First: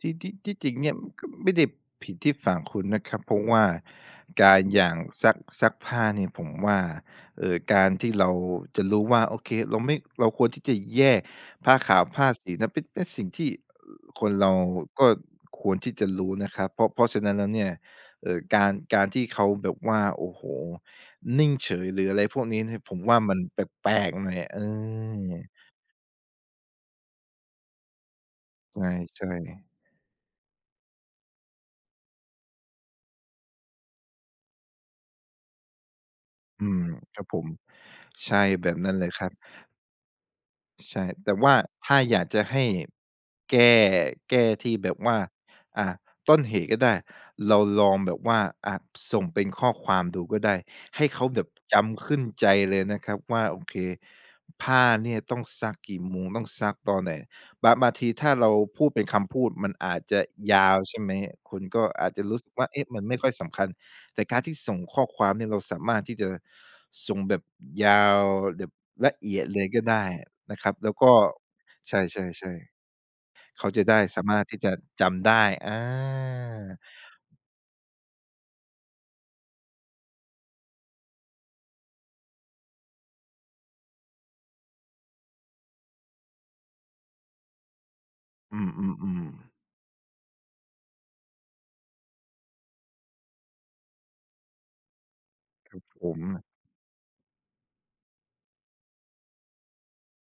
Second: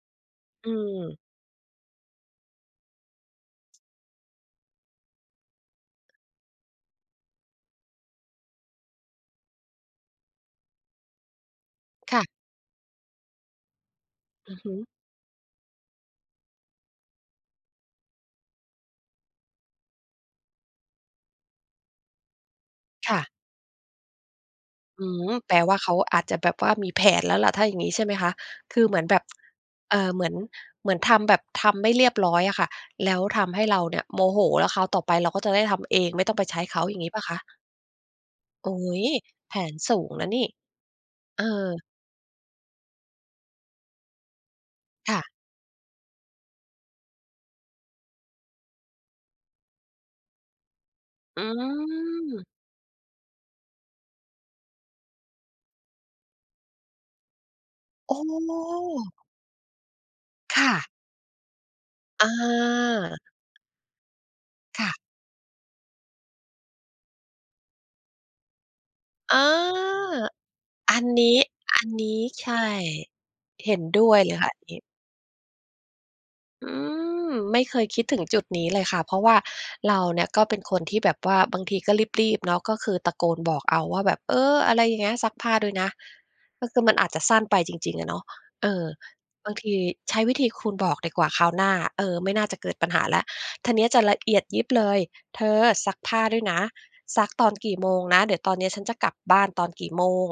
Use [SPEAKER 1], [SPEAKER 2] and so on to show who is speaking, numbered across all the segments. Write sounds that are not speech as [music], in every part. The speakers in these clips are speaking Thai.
[SPEAKER 1] ที่ ที่ ที่จ
[SPEAKER 2] อ
[SPEAKER 1] ร
[SPEAKER 2] ื
[SPEAKER 1] ิงเนี่ย
[SPEAKER 2] ม
[SPEAKER 1] ก็ไม่ได้ผิดที่ฝั่งคุณนะครับ เพราะว่าการ อย่างซัก ซักผ้าเนี่ยผมว่า เอ่อ การที่เราจะรู้ว่า โอเค เราไม่ เราควรที่จะแยกผ้าขาว
[SPEAKER 2] ค
[SPEAKER 1] ผ
[SPEAKER 2] ่ะ
[SPEAKER 1] ้าสีนะ เป็น เป็นสิ่งที่ อ คนเร
[SPEAKER 2] อ
[SPEAKER 1] า
[SPEAKER 2] ือฮึ
[SPEAKER 1] ก็ควรที่จะรู้นะครับ เพราะ เพราะฉะนั้นแล้วเนี่ย เอ่อ การ การที่เขาแบบว่า โอ้โฮ นิ่งเฉย หรืออะไรพวกนี้เนี่ย ผม
[SPEAKER 2] ค
[SPEAKER 1] ว่
[SPEAKER 2] ่
[SPEAKER 1] า
[SPEAKER 2] ะ
[SPEAKER 1] มันแปลก ๆ หน่อย เอ
[SPEAKER 2] อืม
[SPEAKER 1] อ
[SPEAKER 2] แปลว่าเขาอาจจะแบบว่ามีแผนแล้วแหละ ถ้าอย่างงี้ ใช่ไหมคะ คือเหมือนแบ
[SPEAKER 1] ใช
[SPEAKER 2] บ
[SPEAKER 1] ่ ๆ
[SPEAKER 2] [tsk] เอ่อ เหมือน เหมือนทำ แบบทำไม่เรียบร้อยอะค่ะ แล้วทำให้เราเนี่ยโมโห แล้วคราวต่อไปเราก็จะได้ทำเอง ไม่ต้องไปใช้
[SPEAKER 1] อื
[SPEAKER 2] เข
[SPEAKER 1] ม
[SPEAKER 2] า อย่างงี้เป
[SPEAKER 1] ค
[SPEAKER 2] ล่
[SPEAKER 1] รั
[SPEAKER 2] า
[SPEAKER 1] บ
[SPEAKER 2] ค
[SPEAKER 1] ผ
[SPEAKER 2] ะ?
[SPEAKER 1] ม ใช่ แ
[SPEAKER 2] โ
[SPEAKER 1] บ
[SPEAKER 2] อ๊
[SPEAKER 1] บนั้นเล
[SPEAKER 2] ย!
[SPEAKER 1] ยครับ
[SPEAKER 2] แผนสูงนะนี่
[SPEAKER 1] ใช่ แต่
[SPEAKER 2] เอ
[SPEAKER 1] ว่า
[SPEAKER 2] อ
[SPEAKER 1] ถ้าอยากจะให้แก้ แก้ที่แบบว
[SPEAKER 2] ค
[SPEAKER 1] ่า
[SPEAKER 2] ่ะ
[SPEAKER 1] อ่า ต้นเหตุก็ได้ เราลองแบบว่า อ่า ส่งเป็นข้อความดูก็ได้ ให้เขาแ
[SPEAKER 2] อ
[SPEAKER 1] บ
[SPEAKER 2] ื
[SPEAKER 1] บจำขึ้นใ
[SPEAKER 2] ม
[SPEAKER 1] จเลยนะครับว่า โอเค ผ้าเนี่ยต้องซักกี่โมง ต้องซักตอนไหน บาง บางที
[SPEAKER 2] โอ
[SPEAKER 1] ถ้าเราพูดเป็น
[SPEAKER 2] ้
[SPEAKER 1] คำพูดมันอาจจะย
[SPEAKER 2] ค
[SPEAKER 1] า
[SPEAKER 2] ่
[SPEAKER 1] ว
[SPEAKER 2] ะ
[SPEAKER 1] ใช่ไหม คุณก็อาจจะ
[SPEAKER 2] อา
[SPEAKER 1] รู้สึกว่า เอ๊ะ มันไม่ค่อยสำคัญ แต่การที่ส่ง
[SPEAKER 2] ค่ะ
[SPEAKER 1] ข้อความเนี่ย เราสามารถที่จะส่งแบบยาว แบบละเอ
[SPEAKER 2] อา
[SPEAKER 1] ียดเลยก็ได้นะครับ แล้
[SPEAKER 2] อ
[SPEAKER 1] ว
[SPEAKER 2] ั
[SPEAKER 1] ก
[SPEAKER 2] น
[SPEAKER 1] ็
[SPEAKER 2] นี้ อัน
[SPEAKER 1] ใช
[SPEAKER 2] นี้ ใช
[SPEAKER 1] ่
[SPEAKER 2] ่
[SPEAKER 1] ๆ ๆ เข
[SPEAKER 2] เ
[SPEAKER 1] า
[SPEAKER 2] ห็
[SPEAKER 1] จ
[SPEAKER 2] น
[SPEAKER 1] ะได
[SPEAKER 2] ด
[SPEAKER 1] ้
[SPEAKER 2] ้ว
[SPEAKER 1] ส
[SPEAKER 2] ย
[SPEAKER 1] า
[SPEAKER 2] เล
[SPEAKER 1] ม
[SPEAKER 2] ย
[SPEAKER 1] ารถ
[SPEAKER 2] ค่ะ
[SPEAKER 1] ที
[SPEAKER 2] อ
[SPEAKER 1] ่
[SPEAKER 2] ัน
[SPEAKER 1] จ
[SPEAKER 2] น
[SPEAKER 1] ะ
[SPEAKER 2] ี้
[SPEAKER 1] จำได้ อา
[SPEAKER 2] อือ ไม่เคยคิดถึงจุดนี้เลยค่ะ เพราะว่าเราเนี่ยก็เป็นคนที่แบบว่า บางทีก็รีบ ๆ เนาะ ก็คือตะโกนบอกเอาว่าแบบ เออ อะไรอย่างเงี้ย "ซักผ้าด้วยนะ" ก็คือมันอาจจะสั้นไปจริง ๆ อะเนาะ
[SPEAKER 1] อื
[SPEAKER 2] เอ่อ
[SPEAKER 1] อ ๆ ๆ
[SPEAKER 2] บางที ใช้วิธีคุณบอกดีกว่าคราวหน้า เออ ไม่น่าจะเกิดปัญหาแล้ว ท นี้จะ ละเอียดยิบเลย "เธอ
[SPEAKER 1] ครับ
[SPEAKER 2] ซัก
[SPEAKER 1] ผ
[SPEAKER 2] ผ้
[SPEAKER 1] ม
[SPEAKER 2] าด้วยนะ ซักตอนกี่โมงนะ เดี๋ยวตอนนี้อะฉันจะกลับบ้าน ตอนกี่โมง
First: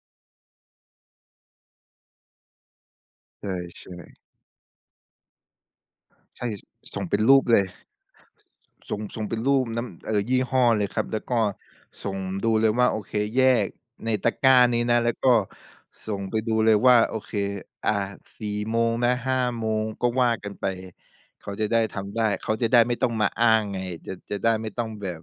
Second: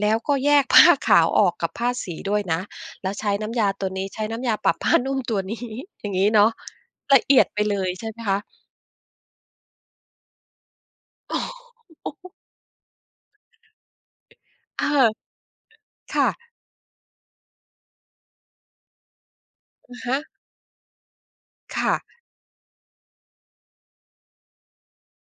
[SPEAKER 2] แล้วก็แยก ผ้า ขาวออกกับผ้าสีด้วยนะ แล้วใช้
[SPEAKER 1] ใ
[SPEAKER 2] น
[SPEAKER 1] ช
[SPEAKER 2] ้
[SPEAKER 1] ่
[SPEAKER 2] ำยาตัวนี้ ใ
[SPEAKER 1] ๆ
[SPEAKER 2] ช้น้ำยาปรับผ้านุ่มตัว นี้" อย่างงี้เ
[SPEAKER 1] ใ
[SPEAKER 2] น
[SPEAKER 1] ช
[SPEAKER 2] า
[SPEAKER 1] ่
[SPEAKER 2] ะ
[SPEAKER 1] ส ส่งเป
[SPEAKER 2] ล
[SPEAKER 1] ็น
[SPEAKER 2] ะเ
[SPEAKER 1] ร
[SPEAKER 2] อ
[SPEAKER 1] ู
[SPEAKER 2] ี
[SPEAKER 1] ป
[SPEAKER 2] ยด
[SPEAKER 1] เล
[SPEAKER 2] ไป
[SPEAKER 1] ย
[SPEAKER 2] เลยใช่ไหมคะ?
[SPEAKER 1] ส่ง ส่งเป็นรูปน้ำ เอ่อ ยี่ห้อเลยครับ แล้วก็ส่ง
[SPEAKER 2] [chuckles]
[SPEAKER 1] ดูเลยว่า โอเค แยกในตะกร้าน
[SPEAKER 2] เ
[SPEAKER 1] ี
[SPEAKER 2] อ
[SPEAKER 1] ้
[SPEAKER 2] อ
[SPEAKER 1] นะ แล้วก็ส
[SPEAKER 2] ค
[SPEAKER 1] ่ง
[SPEAKER 2] ่ะ
[SPEAKER 1] ไปดูเลยว่า โอเค อ่า 4 โมงนะ 5 โมง
[SPEAKER 2] อะ
[SPEAKER 1] ก็
[SPEAKER 2] ฮ
[SPEAKER 1] ว
[SPEAKER 2] ะ
[SPEAKER 1] ่ากันไปเลย เขาจะได
[SPEAKER 2] ค
[SPEAKER 1] ้
[SPEAKER 2] ่ะ
[SPEAKER 1] ทำได้ เขาจะได้ไม่ต้องมาอ้างไง จะ จะได้ไม่ต้องแบบ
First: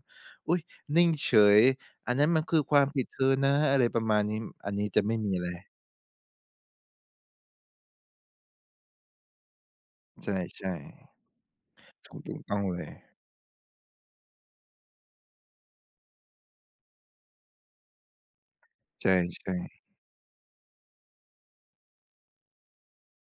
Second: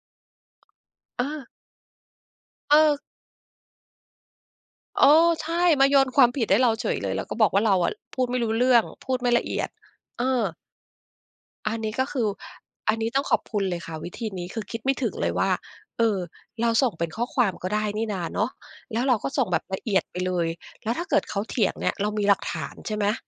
[SPEAKER 1] อุ๊ย! นิ่ง
[SPEAKER 2] เอ
[SPEAKER 1] เฉ
[SPEAKER 2] อ
[SPEAKER 1] ย "อันนั้นมันคือ
[SPEAKER 2] เ
[SPEAKER 1] ความ
[SPEAKER 2] ออ
[SPEAKER 1] ผิดเธอนะ" อะไรประมาณนี้ อันนี้
[SPEAKER 2] เ
[SPEAKER 1] จ
[SPEAKER 2] อ
[SPEAKER 1] ะ
[SPEAKER 2] อ
[SPEAKER 1] ไม่มีอะ
[SPEAKER 2] ใช
[SPEAKER 1] ไร
[SPEAKER 2] ่
[SPEAKER 1] เลย
[SPEAKER 2] มาโยนความผิดให้เราเฉยเลย แล้วก็บอกว่า เราอะพูดไม่รู้เรื่อง พูดไม่ละเอียด เออ
[SPEAKER 1] ใช่
[SPEAKER 2] อันนี้ก
[SPEAKER 1] ๆ
[SPEAKER 2] ็
[SPEAKER 1] ถู
[SPEAKER 2] ค
[SPEAKER 1] ก
[SPEAKER 2] ือ
[SPEAKER 1] ถูกต้องเลย
[SPEAKER 2] อันนี้ต้องขอบคุณเลยค่ะ วิธีนี้คือคิดไม่ถึงเลยว่า เอ่อ เราส่งเป็นข้อความก็ได้นี่นะเนาะ แล้
[SPEAKER 1] ใ
[SPEAKER 2] ว
[SPEAKER 1] ช
[SPEAKER 2] เราก็ส่ง
[SPEAKER 1] ่
[SPEAKER 2] แบบ
[SPEAKER 1] ๆ
[SPEAKER 2] ละเอียดไปเลย แล้วถ้าเกิดเขาเถียงเนี่ย เรามีหลักฐาน ใช่ไหม?